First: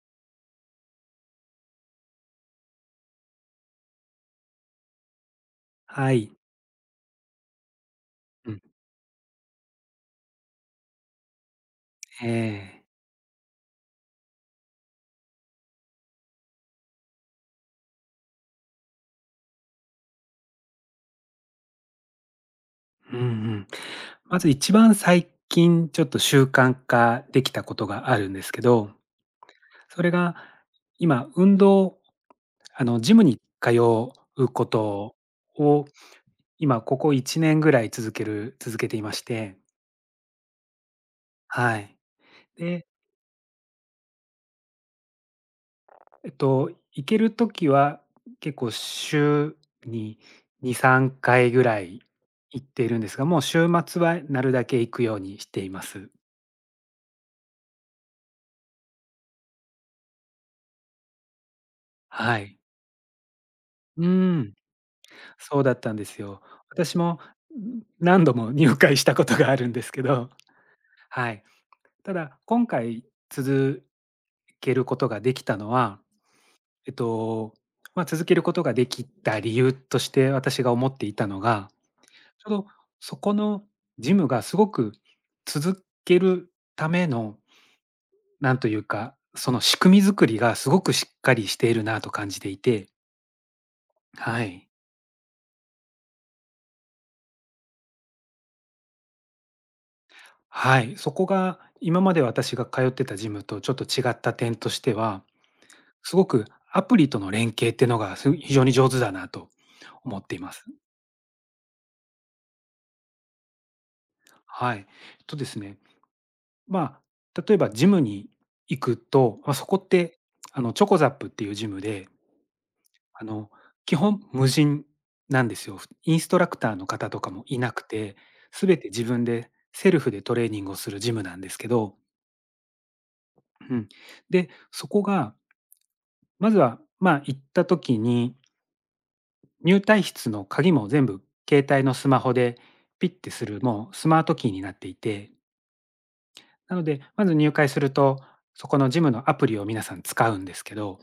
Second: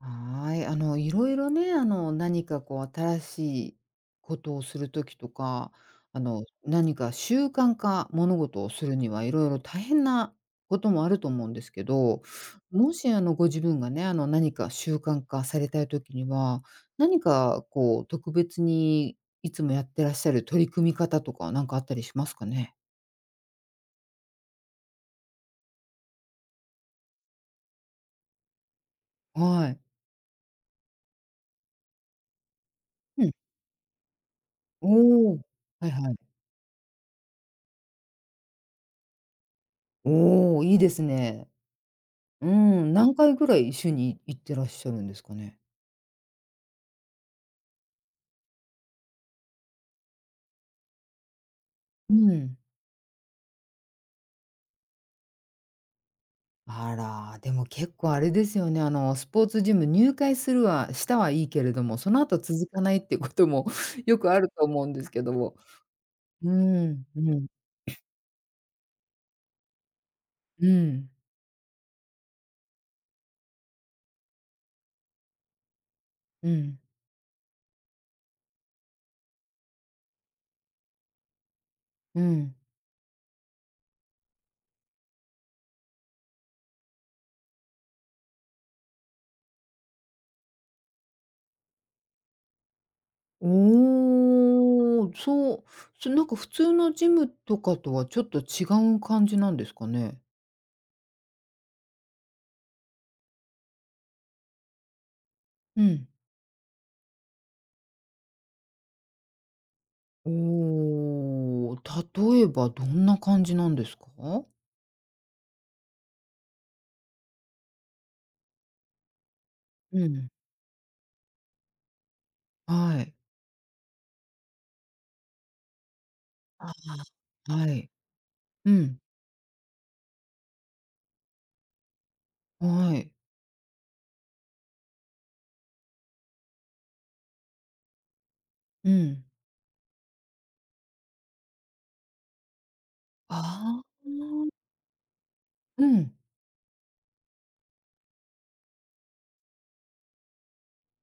はい、いろいろね、何かこう新しいことをする時とか、はい。何か習慣化、物う事ん、をするにはいろいろ大変なこともあると思うんですけど、えもえ。しご自分がね、何か習慣化されたい時には、何かこう特別にいつもやってらっしゃる取り組み方とか、なんかあったりしますかね？うんうん。まず一番最近ちょっと習慣化できたことがあるんですけど、はい。それが今運動、ジムうん。に通うことおお。をはいはい。今ここ1年ぐらい続けていまして、おお、いいですね。はい。うーで、何回ぐらい週に行ってらっしゃるんですかね？行ける時は結構週に2、3回ぐらいうん。行っているんですが、もう週末はなるだけ行くようにしています。あら、でも結構あれですよね、スポーツジム入会するはしたはいいけれども、そのは後い。続かないってことも う ーよくあるん。と思うんですけども。そうだったんですよ。うー私ん、も、うん、何度も入会したことがあるんですけど、うん、はい。ただ、今回続けることができたのは、うん、えっと、まあ、続けることができた理由として私が思っていたのが、うちん。ょうどそこのジムがすごく続けるための、なんというか、その仕組み作りがすごくしっかりしているなと感じていて、はい。おお、そう、そ、なんか普通のジムとかとはちょっと違う感じなんですかね？はい、そこが今まで私が通ってたジムとちょっと違った点としては、うん。すごくアプリとの連携っていうのがす非常に上手だなと思っおています。お、例えばどんな感じなんですか？はい。とですね、まあ、例えばジムに行くと、まあ、そこっうてん。チョコザップっていうジムで、はい。あの基本無人なんですよ。インストラクあ、ターの方とかもいはなくい。て、すうべてん。自分でセルフでトレーニングをするジムなんですけど、はい。うん、で、そこがまずは、まあ、行った時に、うん。入退室の鍵も全部携帯のスマホでピッてする、あもうあ。スマートキーになっていて、うん。なので、まず入会すると、そこのジムのアプリを皆さん使うんですけど、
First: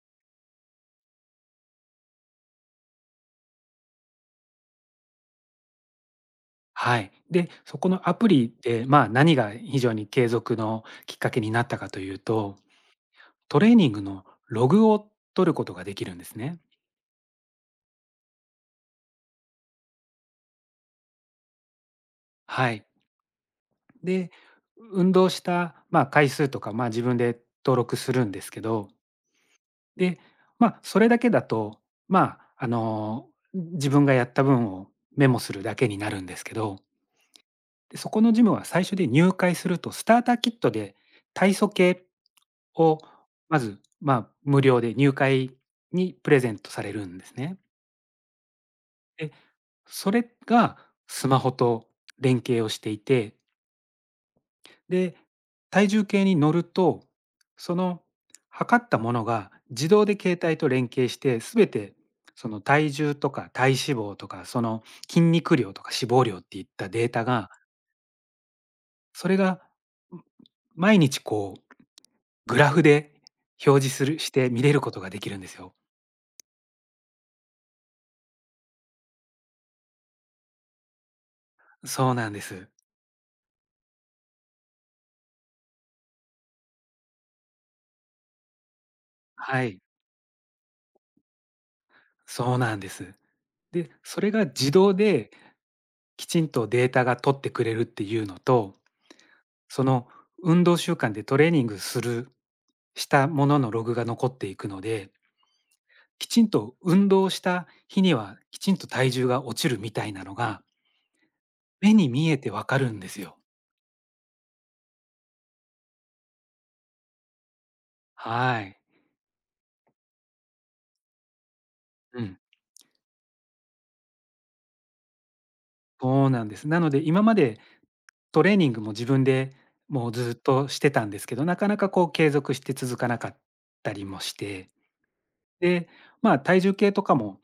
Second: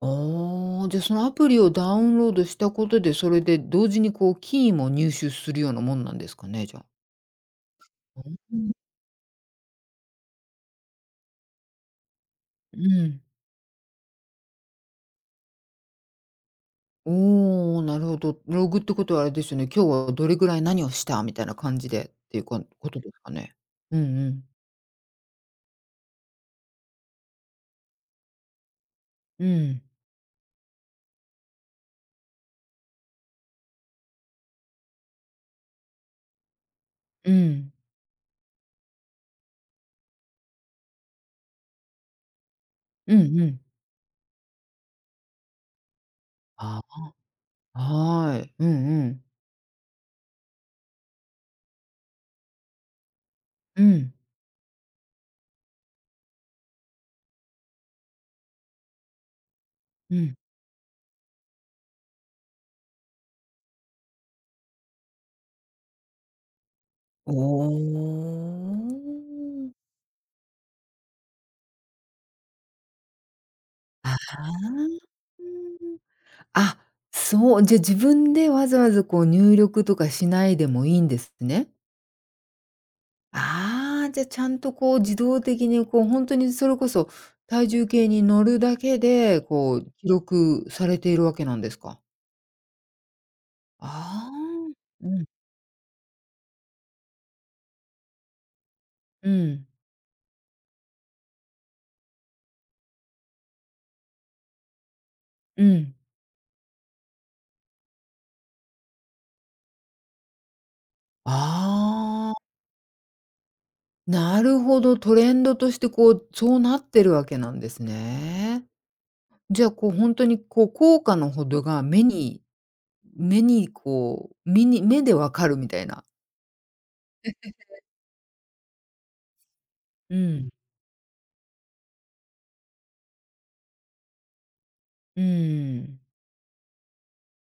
ああ、じゃ、そのアプリをダウンロードしたことで、それで同時にこうキーも入手するようなもんなんですかね、じゃあ。はい。で、そこのアプリうん。で、まあ、何が非常に継続のきっかけになったかというと、うん。トレーニングのログを取ることができるんですね。おお、なるほど。ログってことはあれですよね、今日はどれぐらい何をしたみたいな感じでっていうこはい。ことですかね。うんうで、ん。運動した、まあ、回数とか、まあ、自分で登録するんですけど、うん。で、まあ、それだけだと、まあ、自分がやった分をメモするだけになるんですけど、うん。で、そこのジムは最初で入会するとスターターキットで体組系をうんうまん。ず、まあ、無料で入会にプレゼントさあ、れるんですね。はい。うんうん。で、それがスマホと連携をしていてうん。で、体重計に乗ると、その測ったものが自動うでん。携帯と連携して、すべてその体重とか体脂肪とか、その筋肉量とか脂肪量っていったデータおが、それがんお。毎日こうグラフで表示すあるしあ。て見れることができるんですよ。あ、そう、じゃ、自分でわざわざこう入力とかしないでもいいんですね。そうなんです。ああ、じゃ、ちゃんとこう自動的にこうほんとにそれこそ体重計に乗るだけで、はこい、う記録されているわけなんですか？そうなんです。で、そあれが自あ。動うん、できちんとデータが取ってくれるっていうのと、うん、その運動習慣でトレーニングしたもののログが残っていくので、うん。きちんと運動した日には、きちんと体重が落ちるみたいなのが、目に見あえてあ、わかるんですよ。なるほど、トレンドとしてこう、そうなってるわけなんですはね。い。じゃあ、こう、本当に、こう、効果のほどが目うん。に目に、こう、目に目でわかるみたいな。そうなんです。なので、今までトレーニングも自分でもううずっん。としてたんですけど、なかなかこう継続して続かなかったりもして、うで、ん、まあ体重計とかも、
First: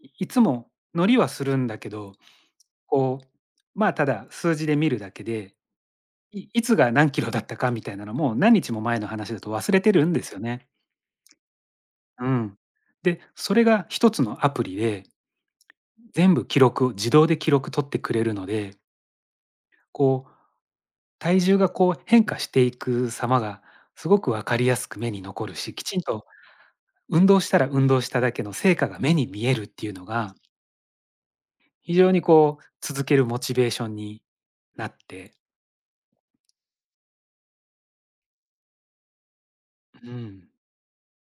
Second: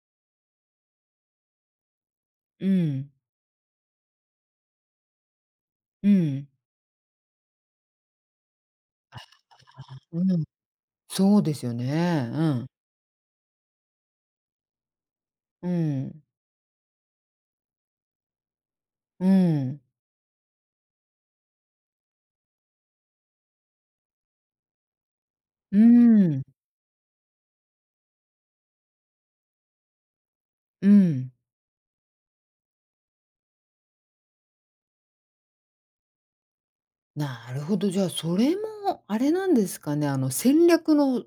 いいつも乗りはするんだけど、うん、こう、まあただ数字で見るだけで、うん、いいつが何キロだったかみたいなのも、何日も前の話だと忘れてるんうですよん、ね。そうですようね。うん。ん、で、それが一つのアプリで、うん、全部記録を自動で記録取ってくれるので、うん、こう、体重がこう変化していく様がすごく分かりやすく目に残るし、うきちんとん、運動したら運動しただけの成果が目に見えるっていうのが、うん。非常にこう続けるモチベーションになって、なるほど、じゃあ、それもあれなんですかね、うん。戦略の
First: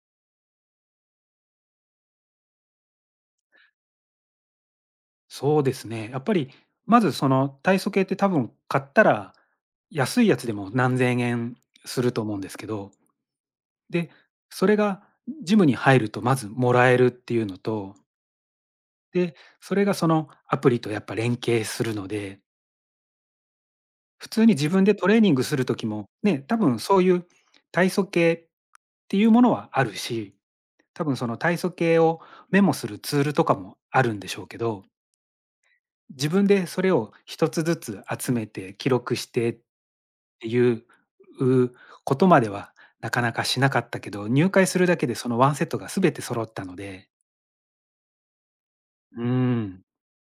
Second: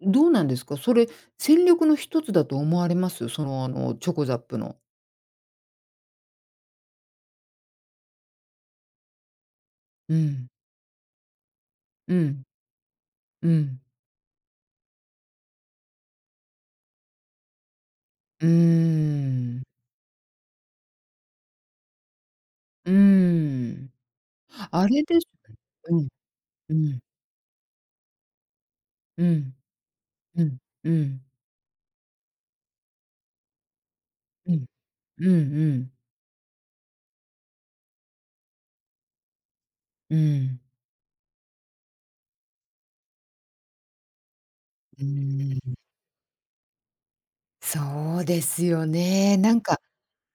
どうなんですか？それ、戦略の一つだと思われます？その、チョコザップの。そうですね。やっぱり、まずその体組計って多分買ったら、う安いやつん、でも何千円するうと思うんん、ですけど、うん、で、それがジムに入るとまずもらえるっていうのと、うーで、ん、それがそのアプリとやっぱ連携するので、うーん。普通に自分あでれトでレーすニングする時うも、ん、ね、多う分そん、ういう体組計ってういうものん、はあるし、うん、う多分ん、その体組計をメモするツールとかもあるんでしょううけん、どうんうん、自分でそれを一つずつ集めて記録してっうてん。いう、うことまではなかなかしなかったけど、入会するだうけでそのワーンセットん。が全て揃ったので。そうですようーね。なんか、ん、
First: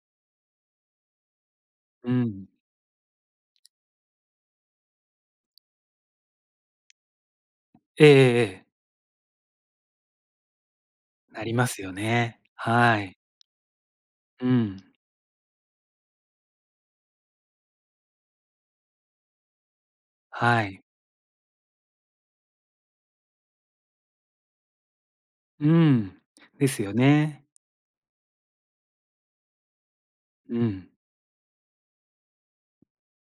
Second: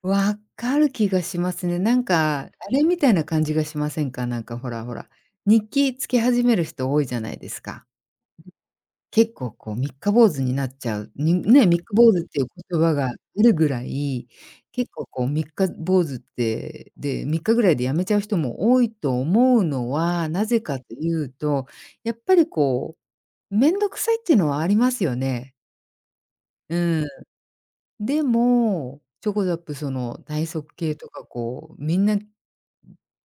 分かる気がしますね。なんうん。か、あれみたいな感じがしませんか？なんかほらほら、日記つけ始める人多いじゃないですか。ええええええ、結構こう三日坊主になっちゃう、になりね、ま三す日よ坊主ってね。いう言葉はがあい。るぐらい、うん、結構こう三日坊主って、で、3日ぐらいで辞めちゃう人も多いと思うのは、なぜはかい。というと、やっぱりこう、面倒くさいっていうのはありますよね。うん、ですようん。ね。でも、ちょこざっぷその体う側ん、系とかこう、みんな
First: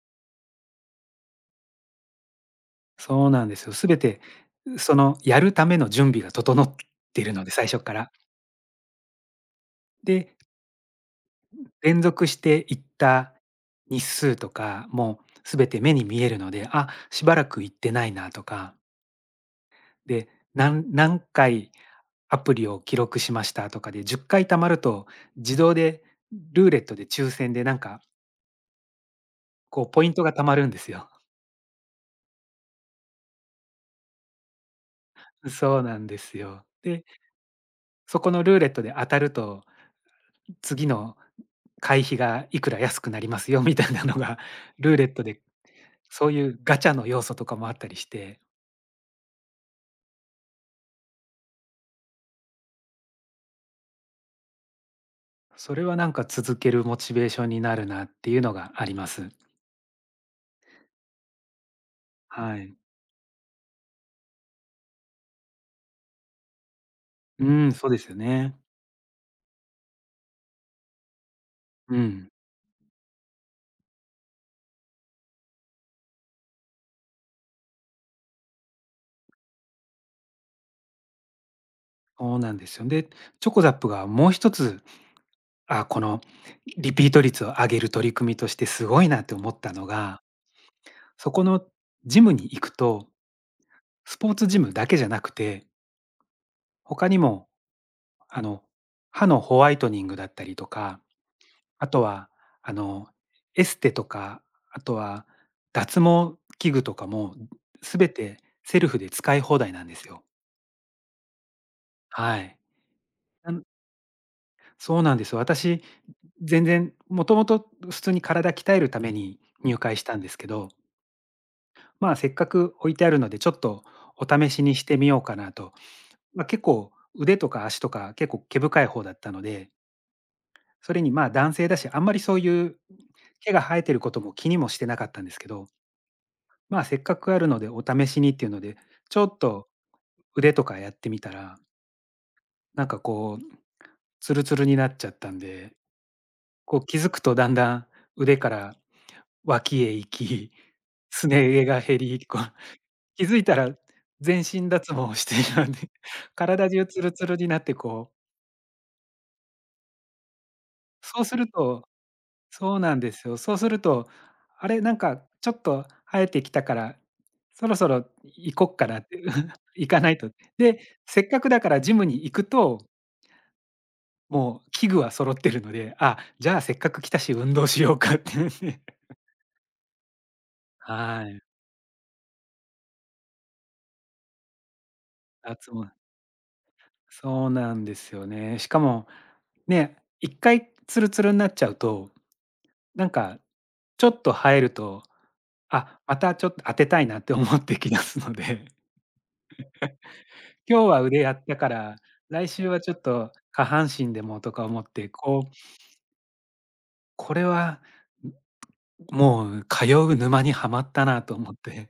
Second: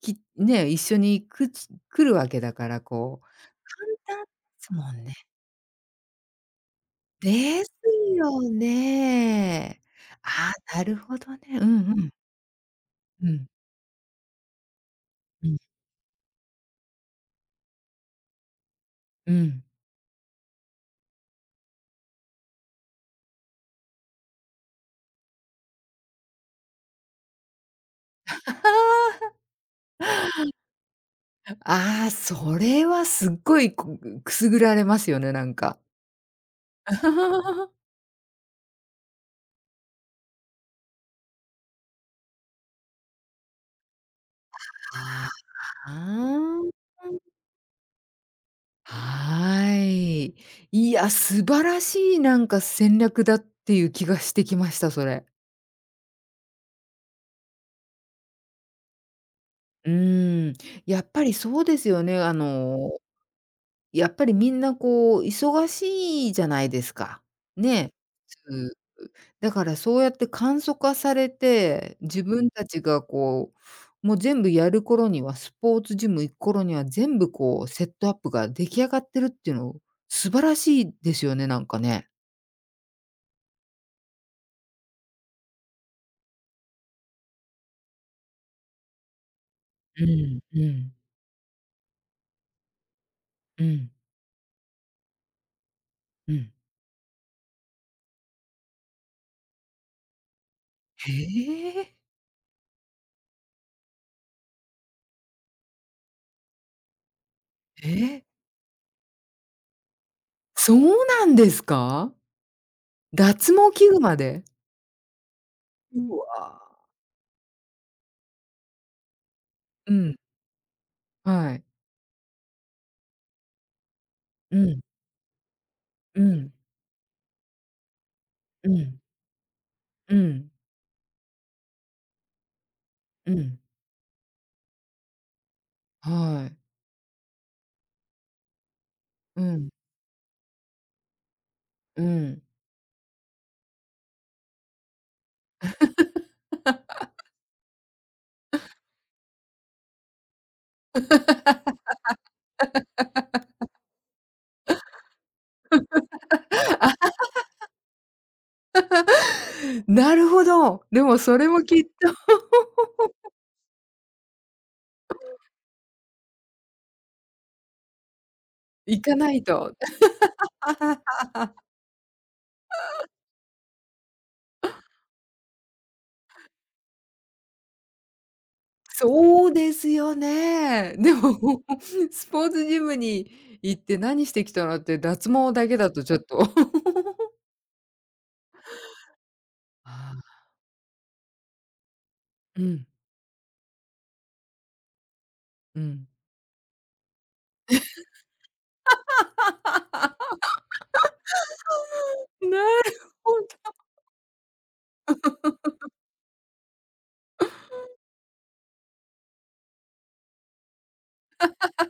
きね、一緒にくち来るわけだから、こう、そうなんですよ。全簡て、単ですもそんね。のやるための準備が整ってるので、で最す初から。よね。でああ、なるほどね。うんう連ん。続して行っうたん。日数とかもうん。全て目に見えるので、あ、しばらく行ってないなとか、うん。で、何回アプリを記録しましたとかで10回貯まると、自動でルーレットで抽選でなんか こうポイントが貯まるんですよ。ああ、それはすっごい、こう、くすぐられますよね、な んか。そうなんですよ。で、そこのルーレットで当たると、次の会費がいくら安くなりますよみたいなのがルーレットあで、そういうあ。ガチャの要素とかもあったりしてはい。いや、素晴らしいなんか戦略だっていう気がしてきました、それ。それはなんか続けるモチベーションになるなっていうのがあります。うーん、やっぱりそうですよね。はい。やっぱりみんなこう忙しいじゃないですか。うん、そうね、ですよ普ね。通。だからそうやって簡素化されて、う自ん、分たちがこう、もう全部やる頃には、スポーツジム行く頃には全部こうセットアップが出来上がってるっていうの、素晴らしいですよね、なんかね。そうなんですよ。で、チョコザップがもう一つ、あ、このリピート率を上げる取り組みとしてすごいなって思ったのうが、んうんそこのジムに行くと、うんスポーツジムだけじゃなくて、うん。他にもあの歯のホワイトニングだったりとかへあえ。とは、あの、エステとか、あとは脱毛器具とかも、すべえ、てセルフで使い放題なんですよ。そうなんですか？はい。脱なん毛器具まで？そうなんですよ。私、う全わ。然もともと普通に体鍛えるために入う会しん、たんですけど、はい。まあ、せっかく置いてあるので、ちょっとお試うしにん、してみようかなと。うまあ、ん、結構腕とか足とか、結構毛う深いん、方だったので、うん、それに、まあ、男性だし、あんまりそういうう毛ん。が生えてることも気にもしてなかったんですけど、はい。まあ、せっかくあるのでお試しにっていうので、ちょっうん、と腕とかやってみたら、うん。なんかこう、ツルツルになっちゃったんで、こう気づくとだんだん腕から脇へ行き、すね毛が減り、こう気づいたら全身脱毛をしているので、体中ツルツルになってこう、なるほど。でもそうそすれるもきとっと そうなんですよ。そうすると、あれ、なんかちょっと生えてきたから、そろそろ行こっかな行っかて、ない と。行かないと。で、せっかくだからジムに行くと、もう器具は揃ってるので、あ、じゃあせっかく来たし運動しようかって言ってそうですよね。ではも、い、スポーツジムに行って何してきたのって、脱毛だ脱けだ毛とちょっと。そうなんですよね。しかも、あね、あ、1回ツルツルになっちゃうと、うん、なんかちょっと生えると、うあ、ん。またちょっと当てたいなって思ってきますので。今日は腕やったから、来な週はちょるっほと下ど。半身でもとか思って、こう、これは、ん、もう通う沼にはまったなと思って。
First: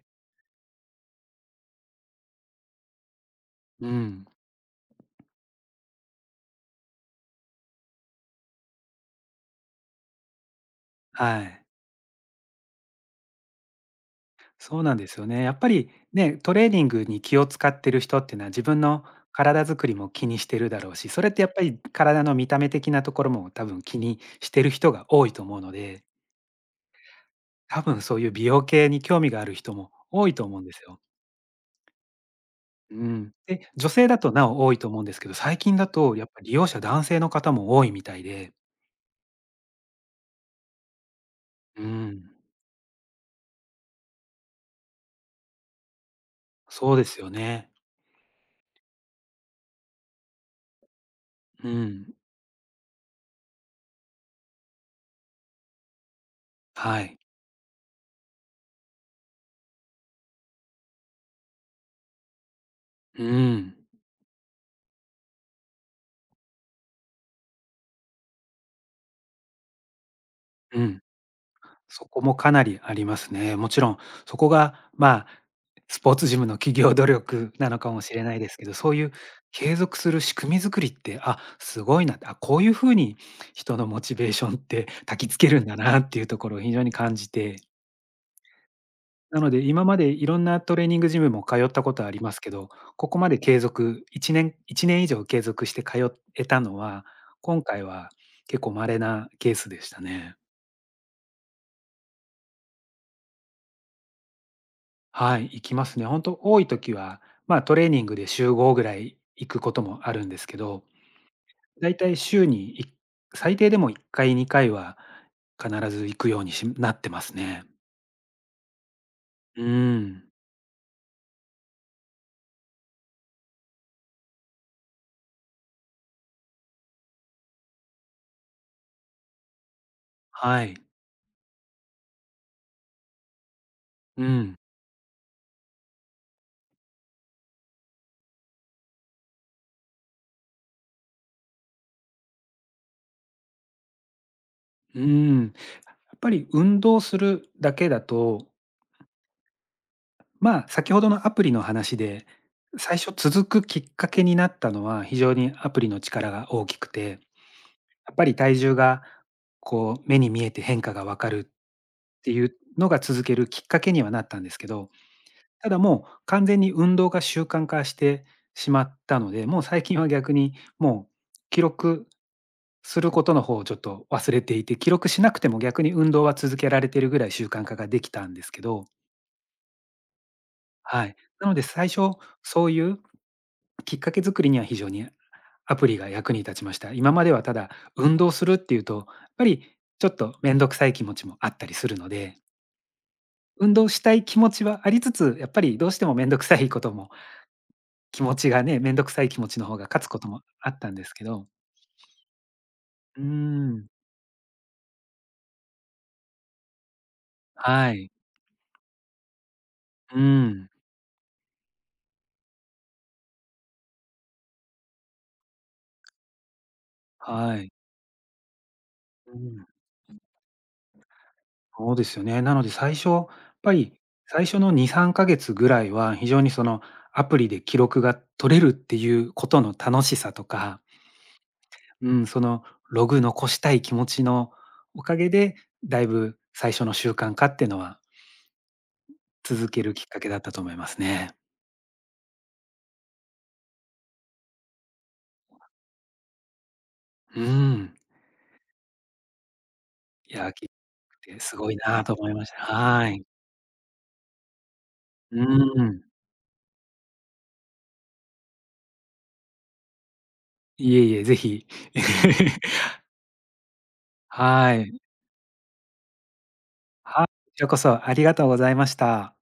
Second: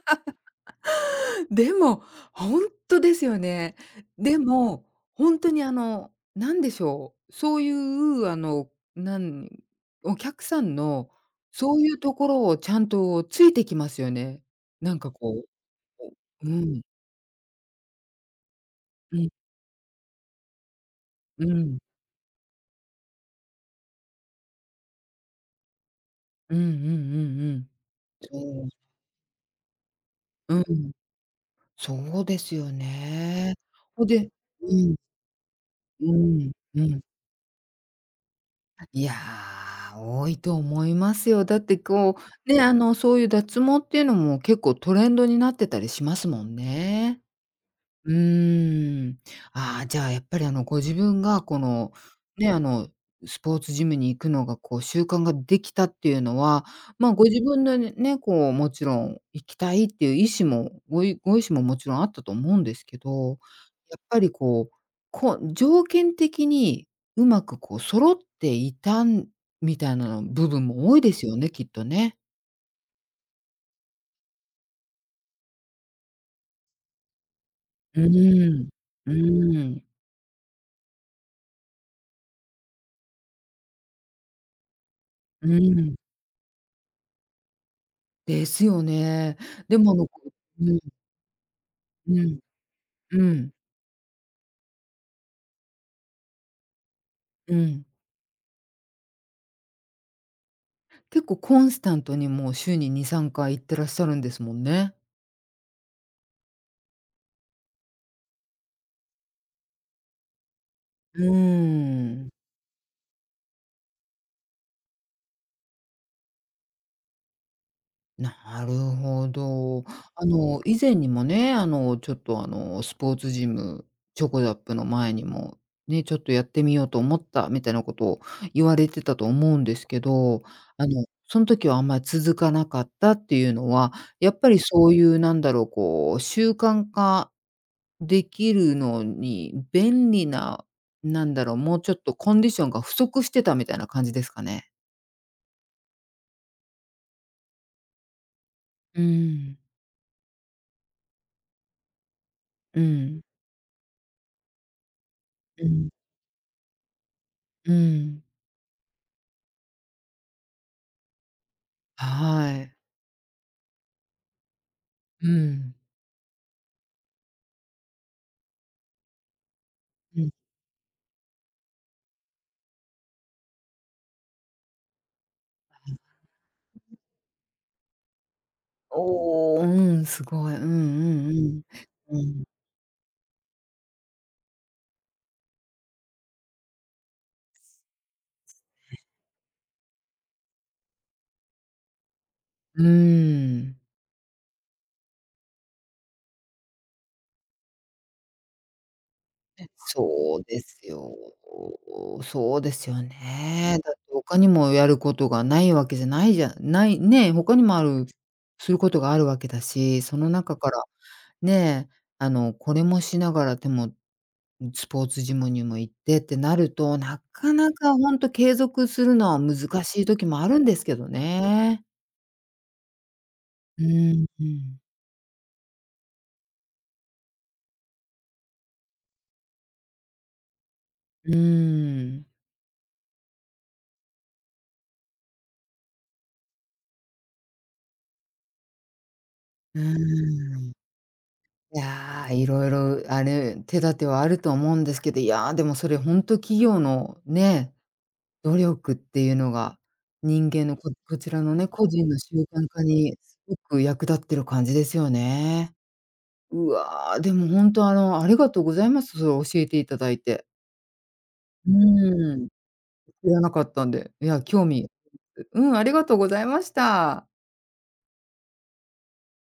でも、ほんとですよね。うん、でも、ほんとにあの、なんでしょう、そういうあの、なんお客さんの、はい。そういうところをちゃんとついてきますよね。そうななんんでかすよこね。やっぱりね、う、うトレーん。ニングに気を使ってる人っていうのは、自分のうん、体づくりも気にしてるだろうし、それってうやっぱん、り体の見た目的なところも多分気にしてる人が多いと思うので、うんうんうんうん。多分そういう美容そう系に興味がある人も多いとう思うんですん。よ。そうですようん。ね。で、女ほ性だでとなお多ういとん、思うんですけど、最近だうとやっぱん、利用う者ん。男性の方も多いみたいで。いや、多いと思いますよ。だってうこん。う、ね、そういう脱毛っていうのも結構トレンドになってたりしますもんそうでね。すよね。うーん。ああ、じゃあ、やっぱり、ご自分が、こうの、ん。ね、スポーツジムに行くのが、こう、習慣ができたっていうのは、はま、い。ご自分のね、こう、もちろん行きたいっていう意思も、ごいご意思ももちろんあったと思うんですけうど、ん。やっぱり、こう、こう、条件的にうまく、こう、揃っていたんみたいなの部分うも多いん。ですよね、きっとそね。こもかなりありますね。もちろん、そこが、まあ、スポーツジムの企業努力なのかうもしれないでーすけん。ど、そういううー継ん。続する仕組み作りって、あ、すごいなって、あ、こういうふうに人のモチベーションって 焚きつうけるんだーん。なっていうところを非常に感じて。ですよね。なので、で今も、までいろんなうトんレーニングジムも通ったことはあうりまん、すけど、ここうまでん、継続、1年、1年以上継続して通えたのは、う今回ん。は結構稀なケースでしたね。結構コンスタントにもう週に2、3回行ってらっしゃるんですもんね。はい、行きますね。本当多い時は、ま、トレーニングで週5ぐらい行くこともあるんですけど、うーだいたいん、週に最低でも1回、2回は必ず行くようにしなってますね。なるほうーど。ん。以前にもね、ちょっと、スポーツジム、チョコザップの前にも、ね、ちょっとやってみようと思ったみたいなことを言われてたと思うんですけど、はい。その時はあんまり続かなかったっていうのは、うやっぱん。りそういうなんだろう、こう習慣化できるのに、便利な、なんだろう、もうちょっとコンディションが不足してたみたいな感じですかね。うん。やっぱり運動するだけだと、うん。まあ、先ほどのアプリの話で、う最初ん。続くきっかけになったのは非常にうアプん、リの力が大きくて、やうっん。ぱり体重がこう目に見えて変化がわかるっていはうい。のが続けるきっかけにはなったんですけど、うたん。だもう完全に運動が習慣化してしまったので、もう最近はうん。逆にもう記録することの方をちょっと忘れていて、記録しなくても逆に運動は続けられてるぐらい習慣化ができたんですけど、おお、うん、すごい。うんうはい。んうなのん。で最初うん。そういうきっかけ作りには非常にアプリが役に立ちました。今まではただ運動するっていうと、やっぱりちょっと面倒くさい気持ちもあったりするので、うー運ん。動したい気持ちはありつつ、やっぱりどうしても面倒くさいことも、気持ちがね、面倒くさい気持ちの方が勝つことそもうであすったんでよ。すけど、そうですようーね。ん、だって他にもやることがないわけじゃないじゃないね、他にもあはるい、することがあるわけだし、そうの中ん、からねえ、これもしながら、でも、スポーツジムにも行ってってなると、なかはい、なかほんと継続するのうは難ん、しい時もあるんですけどね。そうですよね。なので最初、やっぱうりーん、う最初のん。2、3ヶ月ぐらいは非常にそのアプリで記録が取れるっていうことの楽しさとか、うーうん、ん。そのログ残したい気持ちのおかげで、だいぶ最初の習慣化っていうのは続うーけるきっかけだったとん。思いますね。いや、色々あれ、手立てはあると思うんですけど、いや、でもそれほんと企業のうね、ん。努力っていうのが、いや、人聞間いのここちてらのすね、ごい個な人との思い習ました。慣化はにい。すごく役立ってる感じですようね。ん。うわ、でも本当あの、ありがとうございます。それ教えていただいて。いえいえ、ぜひ。うーん、知らなかったんで。いや、興は味い。うん、ありがとうございましはい、た。こちらこそありがとうございました。